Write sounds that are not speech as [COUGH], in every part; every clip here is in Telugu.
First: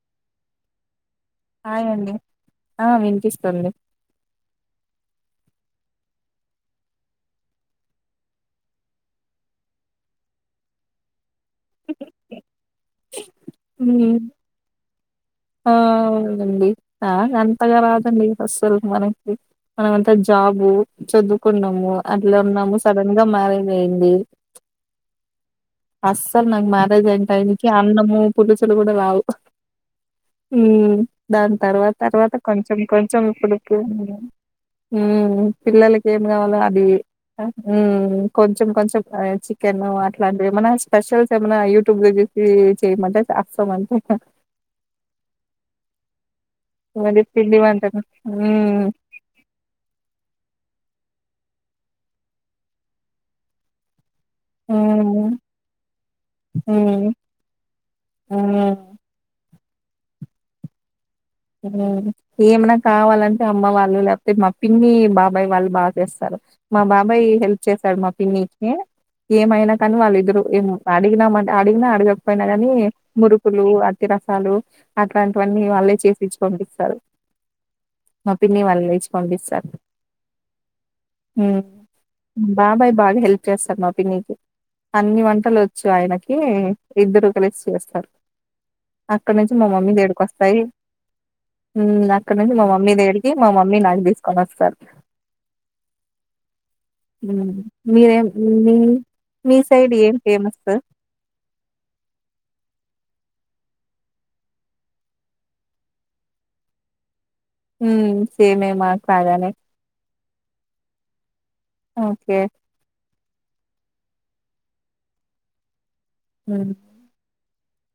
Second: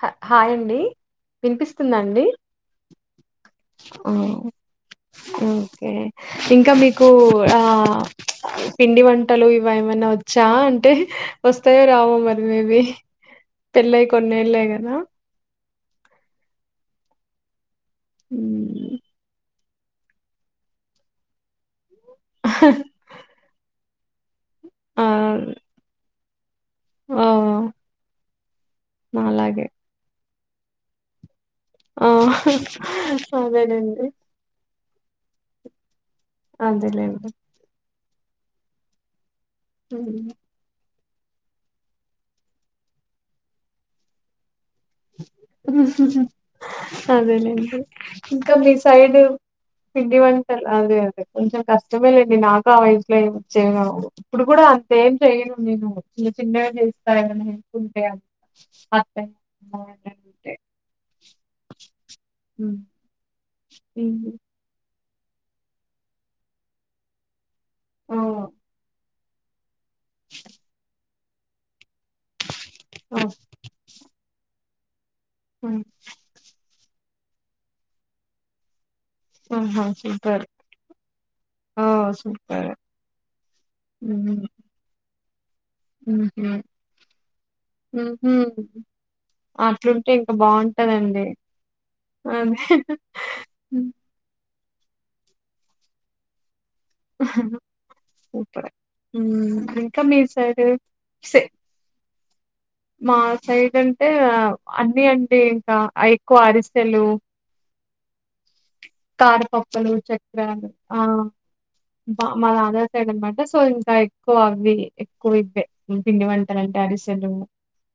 హ హాయండి వినిపిస్తుంద అండి ఆ వినిపిస్తుంది ఓ ఓకే ఇంకా మీకు ఆ పిండి వంటలు ఇవి ఏమన్నా వచ్చా అంటే వస్తాయో రావో మరి మేబీ పెల్లయ్ కొన్నేళ్ళైననా అ అవును గండి ఆ అంతగా రాదండి అస్సల్ హ్మ్. మనకి మనమంతా జాబు చదువుకున్నాము అట్లా ఉన్నాము సడన్ గా మ్యారేజయింది ఆ అస్సల్ నాక్ మ్యారేజ్ అయిన్ ఆ టయ్ నికి అన్నము పులుసులు గుడా రావు నాలాగే ఊ దాన్ తర్వాత ఆ తర్వాత కొంచెం కొంచెం ఇప్పుడిప్పుడు అదేలేండి ఊ పిల్లలకి ఏం గావాలో అది అదేలేండి కొంచెం కొంచెం చి కెను హ్మ్. అట్లాంటివి ఏమన స్పెషల్స్ ఏమనా యూట్యూబ్లో జూసి చేయమంటే అస్సాం అంతే ఇంగ అ అది పిండి అదేలేండి వంటలు ఇంకా మీ హ్మ్ సైడు పిండి వంటలు అదే అదే కొంచెం కష్టమే లేండి నాకు ఆ వయసులో ఏమి వొచ్చేవి గావు ఇప్పుడు కూడా హ్మ్ అంతేంచేయను నేను చిన్న చిన్నగా చేస్తా హ్మ్ ఎవరన్నా హెల్ప్ ఉంటే అం హ్మ్ [INAUDIBLE] ఆ ఏమన్నా ఉమ్. కావాలంటే అమ్మ వాళ్ళు లేకపోతే ఉమ్. మా పిన్ని బాబాయ్ వాళ్ళు బాగ్ చేస్తరు మా బాబాయ్ హెల్ప్ చేస్తాడు మా ఆ పిన్ని కి ఏమైనా కాని వాళ్ళు ఇద్దరు ఏమో అడిగినమంటె అడిగిన అడగ కపోయిన గాని ఆ, మురుకులు అత్తరసాలు అట్లాంటి వన్ని ఆ, వాళ్ళే చేస్ పంపిస్తారు మా పిన్ని వాళ్ళ ఆహా సూపర్ ఉ ఆ సూపర్ మాబాబాయ్ బాగా హెల్ప్ చేస్తారు మా పిన్ని కి ఉమ్, అన్ని వం వచ్చు ఆయనకి ఉమ్హు, ఇద్దరు కలిసి చేస్తారు ఉమ్హు. అక్కడి నుంచి మా మమ్మీ అట్లుంటే దగిడకి ఇంకా వస్తయి బాగుంటదండి ఊ అక్కడ నుంచి మా మమ్మీ అదే దగ్గరికి మా మమ్మీ ఉమ్. నాకు దీసుకొని వస్తారు హ్మ్. మీరేం సూపర్ మీ మీ సైడ్ ఇంకా ఏం మీసైడు ఫేమస్? సే మా సైడ్ అంటే అన్ని అంటే ఇంక ఎక్కువ అడిసెలు ఉమ్ సేమే మాకు అలానే కారపప్పులు ఆ బా ఓకే. మ అదర్ సైడ్ అనమట సో ఇంకా ఎక్కువ అవి ఎక్కువ్ ఇద్దే ఉ పిండి హ్మ్. వంటలంట అడిసెలు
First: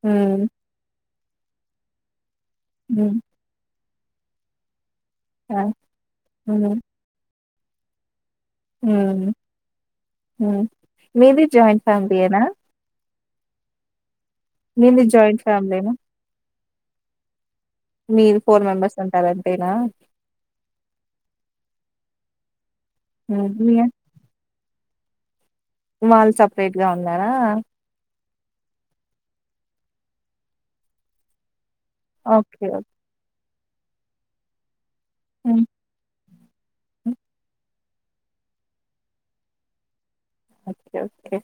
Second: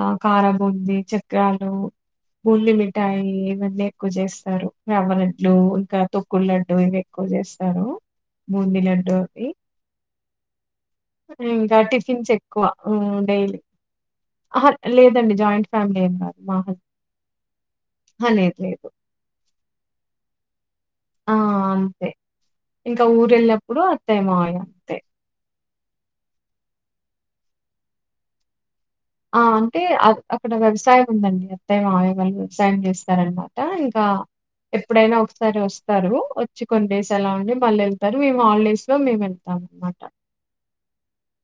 ఆ హ్మ్. కారాం బూంది చక్రాలు హ్మ్. బూందిమిిఠాయి ఇవన్నీ ఎక్కువ జేస్తారు రవ్వలడ్లు ఆ! ఇంకా తొక్కుడు లడ్డు హ్మ్. ఇవి ఎక్కువ చేస్తారు బూంది లడ్డూ హ్మ్. అవి హ్మ్. మీది ఇంకా జాయింట్ టిఫిన్స్ ఫ్యామిలీయేనా? ఎక్కువ ఊ డైలీ అహా మీది లేదండి జాయింట్ ఫ్యామిలీనా? ఫ్యామిలీ ఏం గాదు మాముల్ మీరు ఫోర్ మెంబర్స్ ఉంటారు అంతేనా ఆ అంతే ఇంకా హ్మ్. మీ ఊరెళ్ళినప్పుడు అత్తయ్య మాయయ్య అంతే వాళ్ళు సపరేట్ గా ఉన్నారా ఆ అంటే అక్కడ వ్యవసాయం ఉందండి అత్తయ్య మావయ్య వాళ్ళు ఓకే. వ్యవసాయం ఓకే. చేస్తారన్నా ట ఇంకా ఎప్పుడైనా ఒకసారి హ్మ్. వస్తారు వచ్చి కొన్ని డేస్ అలా ఉండి మల్ వెల్ టరు మేము హాలిడేస్ లో మేము వెళ్తాం అన్నమాట ఓకే ఓకే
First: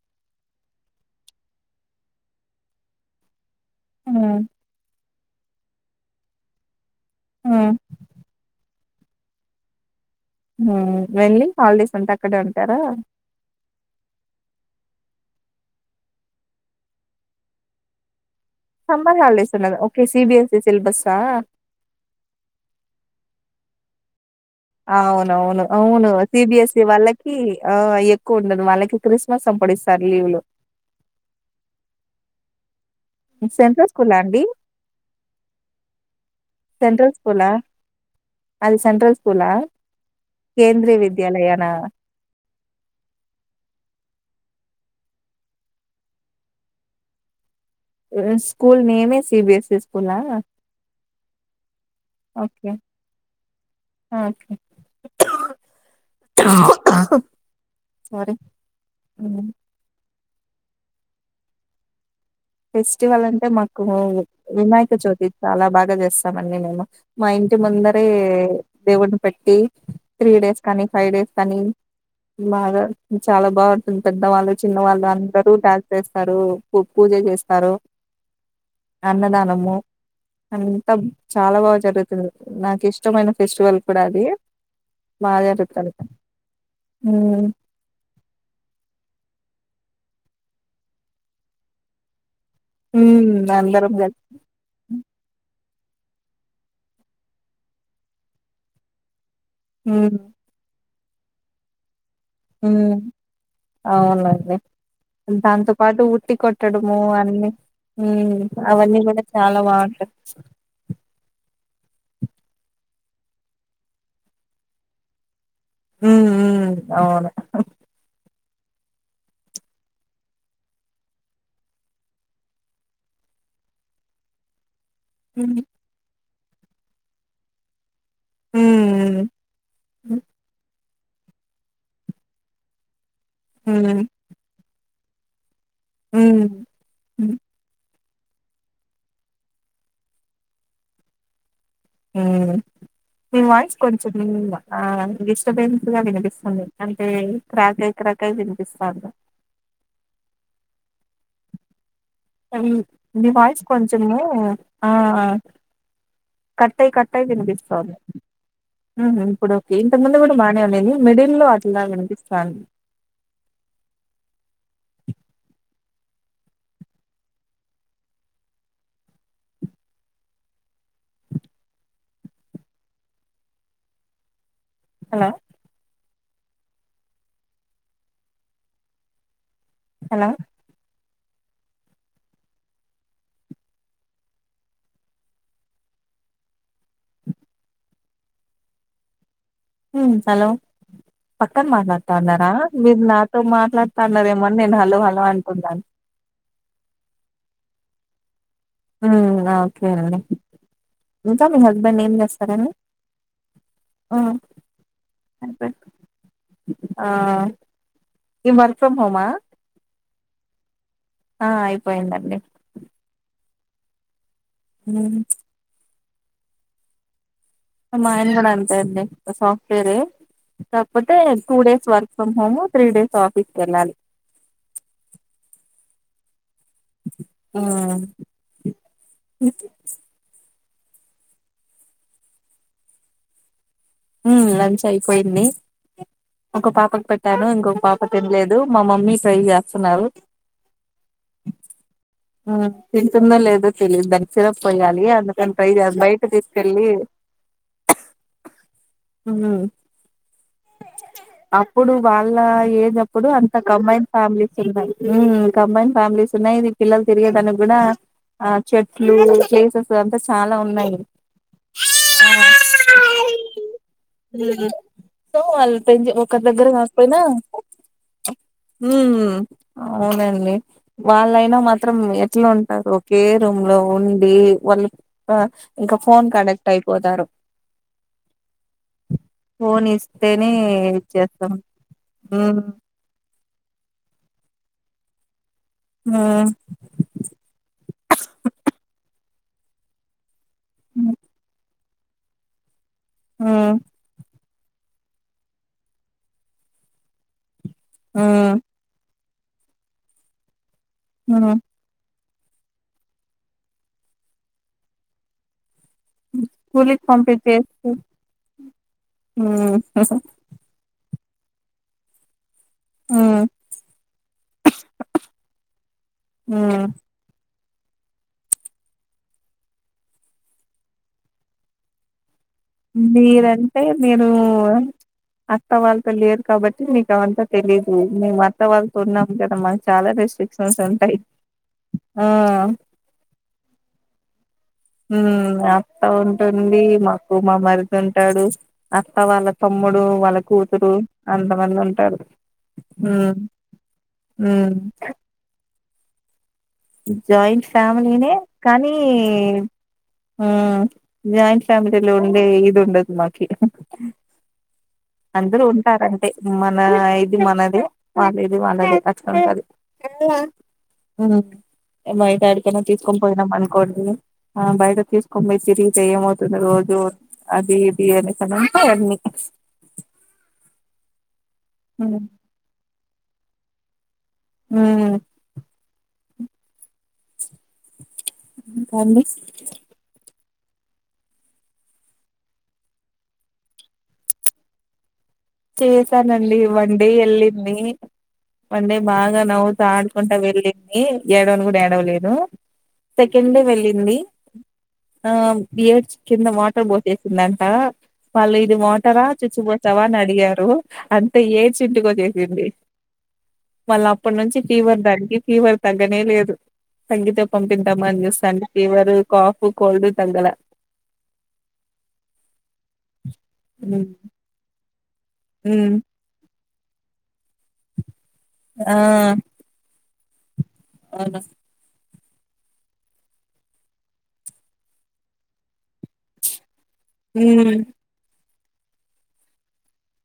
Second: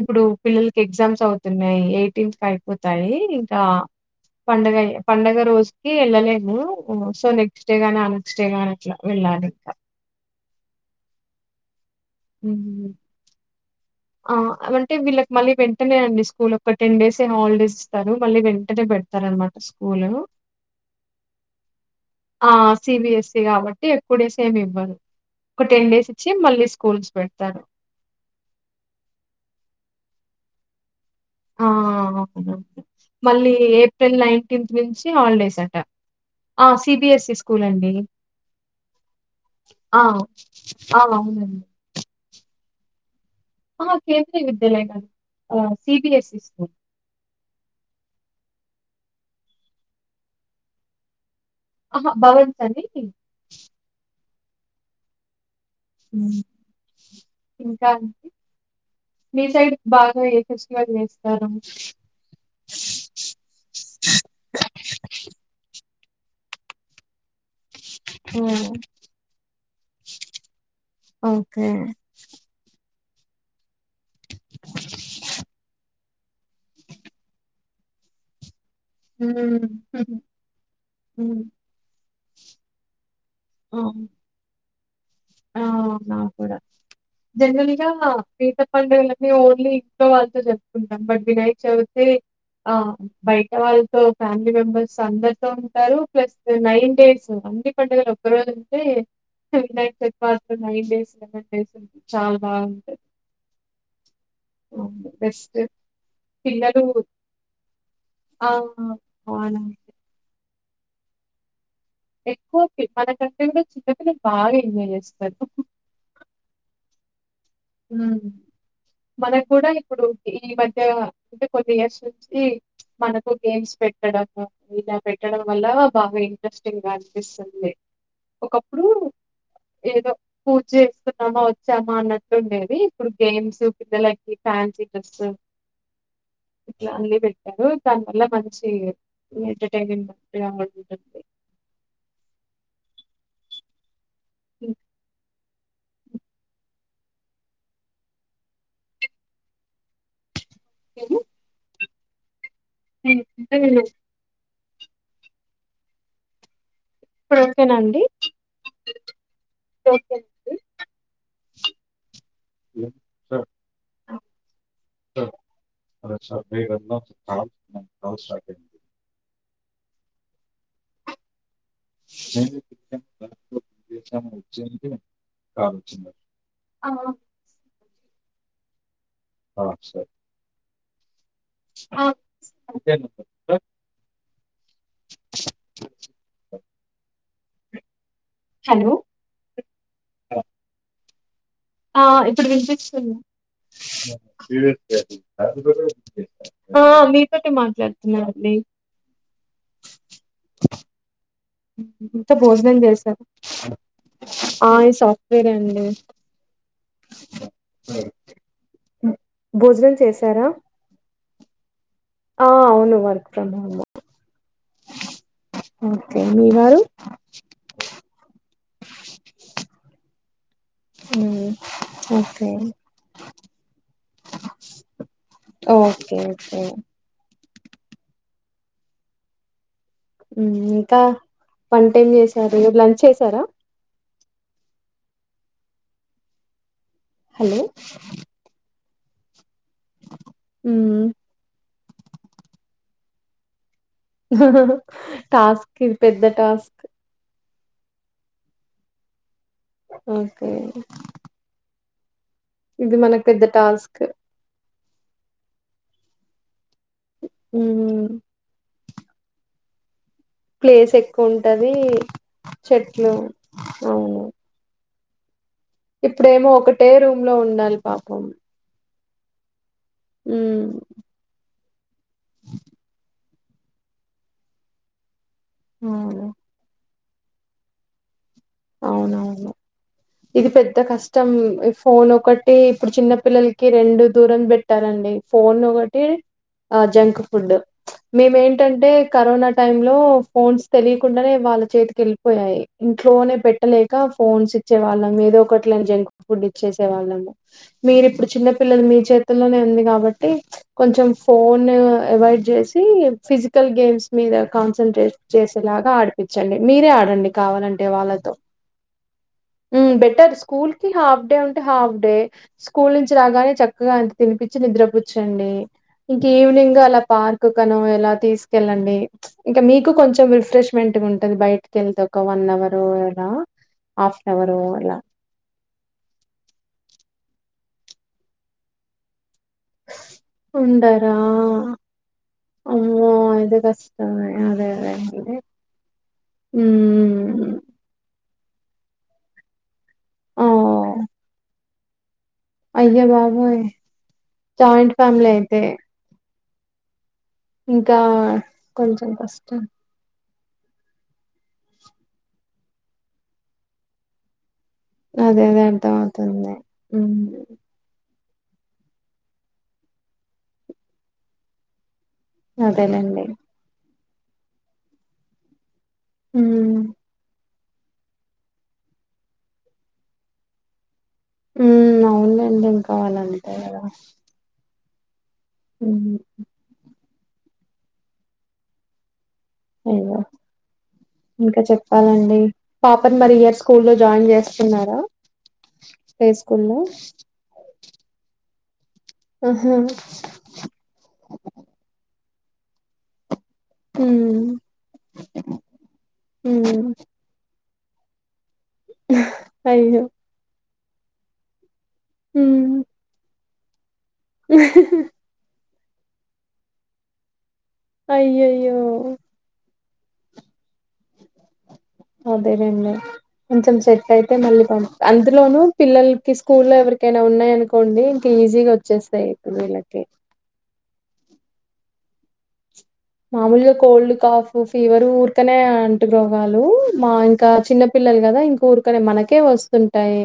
ఇప్పుడు పిల్లలకి ఎగ్జామ్స్ అవుతున్నాయి ఎయిటీన్త్కి అయిపోతాయి ఇక హ్మ్. పండగ పండగ రోజుకి వెళ్ళలేము ఓ సో నెక్స్ట్ హ్మ్. డే గాని ఆనెక్స్ట్ డే గాని అట్లా వెళ్ళాలి ఇంకా వెళ్లి హాలిడేస్ అంతా అక్కడే ఉంటారా హ్మ్. ఆ అంటే వీళ్ళకి మళ్ళీ వెంటనేనండి స్కూల్ ఒక టెన్ డేస్ ఏ హాలిడేస్ ఇస్తారు మళ్ళీ వెంటనే సమ్మర్ హాలిడేస్ పెడతారన్నమాట ఉన్నదా ఓకే స్కూలు సిబిఎస్ఈ సిలబస్సా ఆ సిబిఎస్ఈ కాబట్టి ఎప్పుడ అవునవును అవును మళ్ళీ సిబిఎస్ఈ స్కూల్స్ వాళ్ళకి పెడతారు. ఆ ఎక్కువ ఉండదు వాళ్ళకి క్రిస్మస్ అప్పుడిస్తారు లీవ్ లు ఆ అవును మళ్ళీ సెంట్రల్ ఏప్రిల్ స్కూలా అండి నైన్టీన్త్ నుంచి హాలిడేస్ అట ఆ సెంట్రల్ సిబిఎస్ఈ స్కూలా స్కూల్ అండి అది సెంట్రల్ స్కూలా ఆ! కేంద్రీయ అవునండి. విద్యాలయనా ఆ కేంద్రీయ విద్యాలయమండి సిబిఎస్ఈ స్కూల్ స్కూల్ నేమే సిబిఎస్ఈ స్కూలా అహా భవన్స్ ఓకే అని ఓకే ఇంకా అండి సారీ మీ హ్మ్. సైడ్ కి బాగా ఫ్రెష్గా చేస్తారు ఫెస్టివల్ అంటే మాకు వినాయక చవితి చాలా బాగా చేస్తామండి మేము మా ఇం టి ముందరే హ్మ్. దేవుడిని పెట్టి త్రీ డేస్ కానీ ఫైవ్ డేస్ కానీ ఓకే. మగా చాలా బావుంటుంది పెద్దవాళ్ళు చిన్న వాళ్ళు అందరూ డ్యాన్స్ చేస్తారు పు పూజ చేస్ తారు హ్మ్. అన్నదానము అంతా హ్మ్. చాలా బాగా జరుగుతుది నాకు ఇష్టమైన ఫెస్టివల్ కూడా అవును. అది బాగా ఆ జరుగుతుంది నా కూడా ఉమ్ జనరల్గా పీర్ల పండుగకు [UNINTELLIGIBLE] ఓన్లీ ఇంట్లో వాళ్ళతో చెప్పుకుంటాం బట్ వినాయక్ చవితి ఆ ఉమ్ బయట అందరం వాళ్ళతో కలిసి ఫ్యామిలీ మెంబర్స్ అందరితో టారూ ప్లస్ నైన్ డేస్ అన్ని పండగలు ఒక్కరోజు అంటే నై ఉమ్ [INAUDIBLE] [UNINTELLIGIBLE] నైన్ డేస్ లెవెన్ డేస్ చాలా ఉమ్ బాగుంటది అవునండి అవును. బెస్ట్ దాంతో పాటు ఉట్టి పిల్లలు కొట్టడము అన్ని హ్మ్ ఆ! అవన్నీ కూడా చాలా అవునండి. బాగుంటయి ఎక్కువ మనకంటే కూడా చిన్నపిల్లలు బాగా ఎంజాయ్ చేస్తారు మ్మ్ మ్మ్ అవును హ్మ్. మనకు కూడా ఇప్పుడు ఈ మధ్య అంటే కొన్ని ఇయర్స్ నుంచి ఈ మనకు గేమ్స్ పెట్టడం ఇలా పెట్టడం ఉమ్ వల్ల బాగా ఇంట్రెస్టింగ్ గా అనిపిస్తుంది ఒకప్పుడు ఉమ్ ఏదో పూజ చేసుకున్నామా వచ్చామా అన్న ట్టుండేది ఇప్పుడు గేమ్స్ ఉమ్ పిల్లలకి ఫ్యాన్సీ డ్రెస్ ఉమ్ ఇట్లా అన్నీ పెట్టారు దాని వల్ల మంచి ఎంటర్టైన్మెంట్ ఉండే ఉంటుంది మ్మ్ మీ వాయిస్ కొంచం ఇంగ ఆ విస్ [UNINTELLIGIBLE] గా వినిపిస్తంది అంటే క్రాక్ క్రాక్ అయ్యి వినిపిస్తంది ఏమి మ్మ్ మీ అంటే వాయిస్ కొంచము ఆ కట్టయి కట్టై ఇప్పుడు ఓకేనా వినిపిస్తంది అండి? ఇప్పుడు ఓకే ఇంతమంది కూడా ఓకేనండి. బానేఉండింది మిడిల్ లో అట్లా వినిపిస్తా హ్ అరే సార్ మీ [UNINTELLIGIBLE] హలో కావొచ్చు ఆ ఆ సర్ హలో హ సరే అంటే [INAUDIBLE] హలో హలో పక్కన ఆ ఇప్పుడు మాట్లాడతాన్నారా మీరు వినిపిస్తుంద్ నాతో మాట్లాడతాన్నారేమో అని నేను హలో హలో అంటున్నాను ఆ మీ తోటే మాట్లాడుతున్నానండి ఉమ్ ఓకే అండి ఇంకా మీ హస్బెండ్ ఏం ఇంత చేస్తారండి భోజనం చేశార్ ఉమ్, ఆ ఈ సాఫ్ట్వేరే అయిపోయింది. అండి ఆ ఈ వర్క్ ఫ్రమ్ హోమా భోజనం చేశారా ఆ ఇప్ ఆ అవును వర్క్ ఫ్రమ్ హోమ్ హ్మ్ ఓకే మీ వారు మా ఆయన కూడా అంతే అండి సాఫ్ట్వేరే కాకపోతే మ్మ్. Two days work from okay home three days ఆఫీస్కికేళ్ళాలి కి ఎమ్ ఎం ఆ హ్మ్ ఇంకా వంటేం చేసారు లంచ్ చేసారా హ్మ్ లంచ్ అయిపోయింది ఒక పాపకు పెట్టాను హలో ఇంకొక పాప తినలేదు మా మమ్మీ ట్రై చేస్తున్నారు మ్మ్. తింటుందో లేదో తెలియదు దానికి సిరప్ పోయాలి అందుకని టాస్క్ ఇది బయట పెద్ద టాస్క్ తీసుకెళ్ళి ఉహ్ కే ఇప్పుడు వాళ్ళ ఏజ్ అప్పుడు అంత టాస్క్ కంబైన్ ఫ్యామిలీస్ ఉన్నాయి ఉ కంబైన్ ఫ్యామిలీస్ ఉన్నాయి ఇది పిల్లలు తిరిగేదానికి కూడా మ్మ్. ఆ చెట్లు ప్లేసెస్ స్ అంతా చాలా ప్లేస్ ఉన్నాయి ఎక్కువ ఉంటది చెట్లు అవును సో వాళ్ళు పెంచ్ ఒకరి ఇప్పుడేమో దగ్గర ఒకటే కాకపోయినా రూమ్ లో ఉండాలి పాపం ఉమ్ అవునండి ఉమ్ వాళ్ళైనా మ త్రం ఎట్లా ఉంటారు ఒకే రూమ్ లో ఉండి వాళ్ళు బా ఇంకా ఫోన్కాడిక్ట్ అయిపోతారు అవునవును ఫోన్ ఇస్తేనే ఇది పెద్ద కష్టం ఇచ్చేస్తాం ఫోన్ ఒకటి మ్మ్ ఇప్పుడు చిన్నపిల్ పిల్లలకి రెండు దూరం పెట్టాలండి ఫోన్ ఒకటి మ్మ్ జంక్ ఫుడ్ మేమ ఏంటంటే కరోనా టైం లో ఫోన్స్ తెలియకుండానే వాళ్ళ చేతికేళ్ళిపోయాయి ఇంట్లోనే పెట్టలేక ఫోన్స్ ఇచ్చే వాళ్ళం ఏదో ఒకటిలే అని జంక్ ఫుడ్ ఇచ్చేసే వాళ్ళము మీరిప్పుడు చిన్న మ్మ్ పిల్లలు మీ చేతుల్లోనే ఉంది కాబట్టి కొంచెం మ్మ్ ఫోన్ అవయిడ్ చేసి ఫిజికల్ గేమ్స్ మీద కాన్సంట్రేట్ చేసేలాగ్ తో ఆడిపించండి మీరే కూలికి ఆడండి కావాలంటే పంపించేసి వాళ్ళతో మ్మ్ ఉ బెటర్ స్కూల్ కి హాఫ్ డే ఉంటే హాఫ్ డే స్కూల్ నుంచి మ్మ్ రాగానే చక్కగా ఇంత తినిపిం చ్చి నిద్ర పుచ్చండి ఇంకా ఈవినింగ్ మ్మ్ అలా పార్ ర్క్కానో ఏలా తీసుకెళ్ళండి ఇంకా మీకు కొంచెం రిఫ్రెష్మెంట్ ఉంటుంది బయటకేళ్తే ఒక వన్ అవర్ మీరంటే మీరు అలా. అత్త వాళ్ళతో లేరు కాబట్టి మీక్ అవంతా తెలీదు మేము అత్త వాళ్ళతో ఉన్నాం కదా మాకు చాలా రెస్ట్రిక్షన్స్ ఉండరా? ఉంటాయి ఆ అమ్మో అయితే కష్టమే అదే అదేనండి. మ్మ్ అత్త ఉంటుంది మాకు మా హ్మ్. మరిది ఉంటాడు అత్త వాళ్ళతో తమ్ముడు వాళ్ళ కూతురు అంతమంది ఉంటారు అయ్యా ఉమ్ బాబోయి ఉమ్ జాయింట్ ఫ్యామిలీ అయితే జాయింట్ ఇంకా ఫ్యామిలీనే కానీ కొంచెం కష్టం. ఆ జాయింట్ ఫామలీలో ఉండే ఇదుండది మాకి అదే అందరూ అదే ఉంటారంటే అర్థమవుతుంది. మన హ్మ్. ఇది మనదే వాళ్ళే ఇది వాళ్ళది అట్లుంటారు హ్మ్ [UNINTELLIGIBLE] యాడికైనా తీసుకొని అదేలేండి పోయినాం అనుకోండి ఆ బయట తీసుకొని పోయి తిరిగి అంటే ఏమవుతుంది ఉమ్ రోజు అది ఇది అనేకనింటే అన్నీ ఉ ఉమ్ అవునండి ఏం కావాలంటే కదా హ్మ్ హ్మ్ ఇంక అండి ఇంగా ఇంకా చెప్పాలండి పాపని మరి ఈ ఇయర్ స్కూల్ లో జాయిన్ చేస్తున్నారా ప్లే చేసానండి స్కూల్లో వన్డే వెళ్ళింది వన్ డే బాగా ఆహా నవ్వుతూ ఆడుకుంటా వెళ్ళింది ఏడవని కూడా ఏడవ లేదు కింద వెళ్ళింది ఉమ్ ఆ బియర్డ్స్ కింద ఉమ్ వాటర్ బోట్సిందం ట వాళ్ళు ఇది వాటర్ ఆ చుచ్చిపోతావా అయ్యో అని అడిగారు అంటే ఏడ్ చిట్కో చేసింది ఉమ్ మళ్ళీ అప్పటి నుంచి ఫీవర్ దానికి ఫీవర్ తగ్గనే లేదు తగితే పంపిందాం అని చూస్తా ఉంటే అయ్యయ్యో ఫీవర్ కాఫ్ కోల్డ్ తగ్గల అదేనండి కొంచెం ఉమ్ సెట్ అయితే మళ్ళీ పం అందులోనూ ఉమ్ పిల్లలకి స్కూల్ లో ఎవరికైనా ఉన్నయ్ అనుకోండి ఇంకా ఈజీగా ఆ వచ్చేస్తాయి పిల్లల్కి అవును మామూలుగా కోల్డ్ కాఫ్ ఫీవర్ ఊరికనే అంటు రోగాలు మా ఇంకా ఉమ్ చిన్న పిల్లలు కదా ఇంక ఊరుకనే మనకే వస్తుంటాయి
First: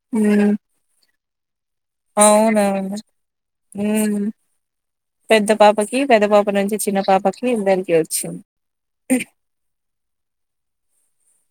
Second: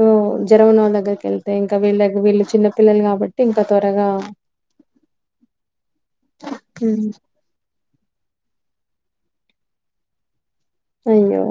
ఓ ఉమ్ జ్వరము ఉన్నోళ్ళ దగ్గరకు వెళ్లితే తే ఇంకా వీళ్ళ వీళ్ళు అవునవును చిన్నపిల్లలు కాబట్టి ఇంకా త్వరగా ఉమ్ పెద్ద పాపకి పెద్ద పాప నుంచి చిన్న హ్మ్. పాపకి ఇద్దరికీ వచ్చింది అయ్యో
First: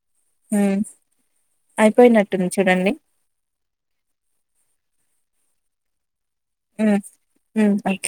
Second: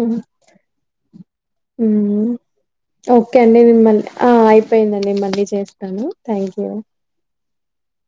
హ్మ్ హ్మ్ హ్మ్ ఓకే అండి మిమ్మల్ ఆ అయిపోయిందండి మళ్ళీ చేస్ తాను థ్యాంక్ యూ హ్మ్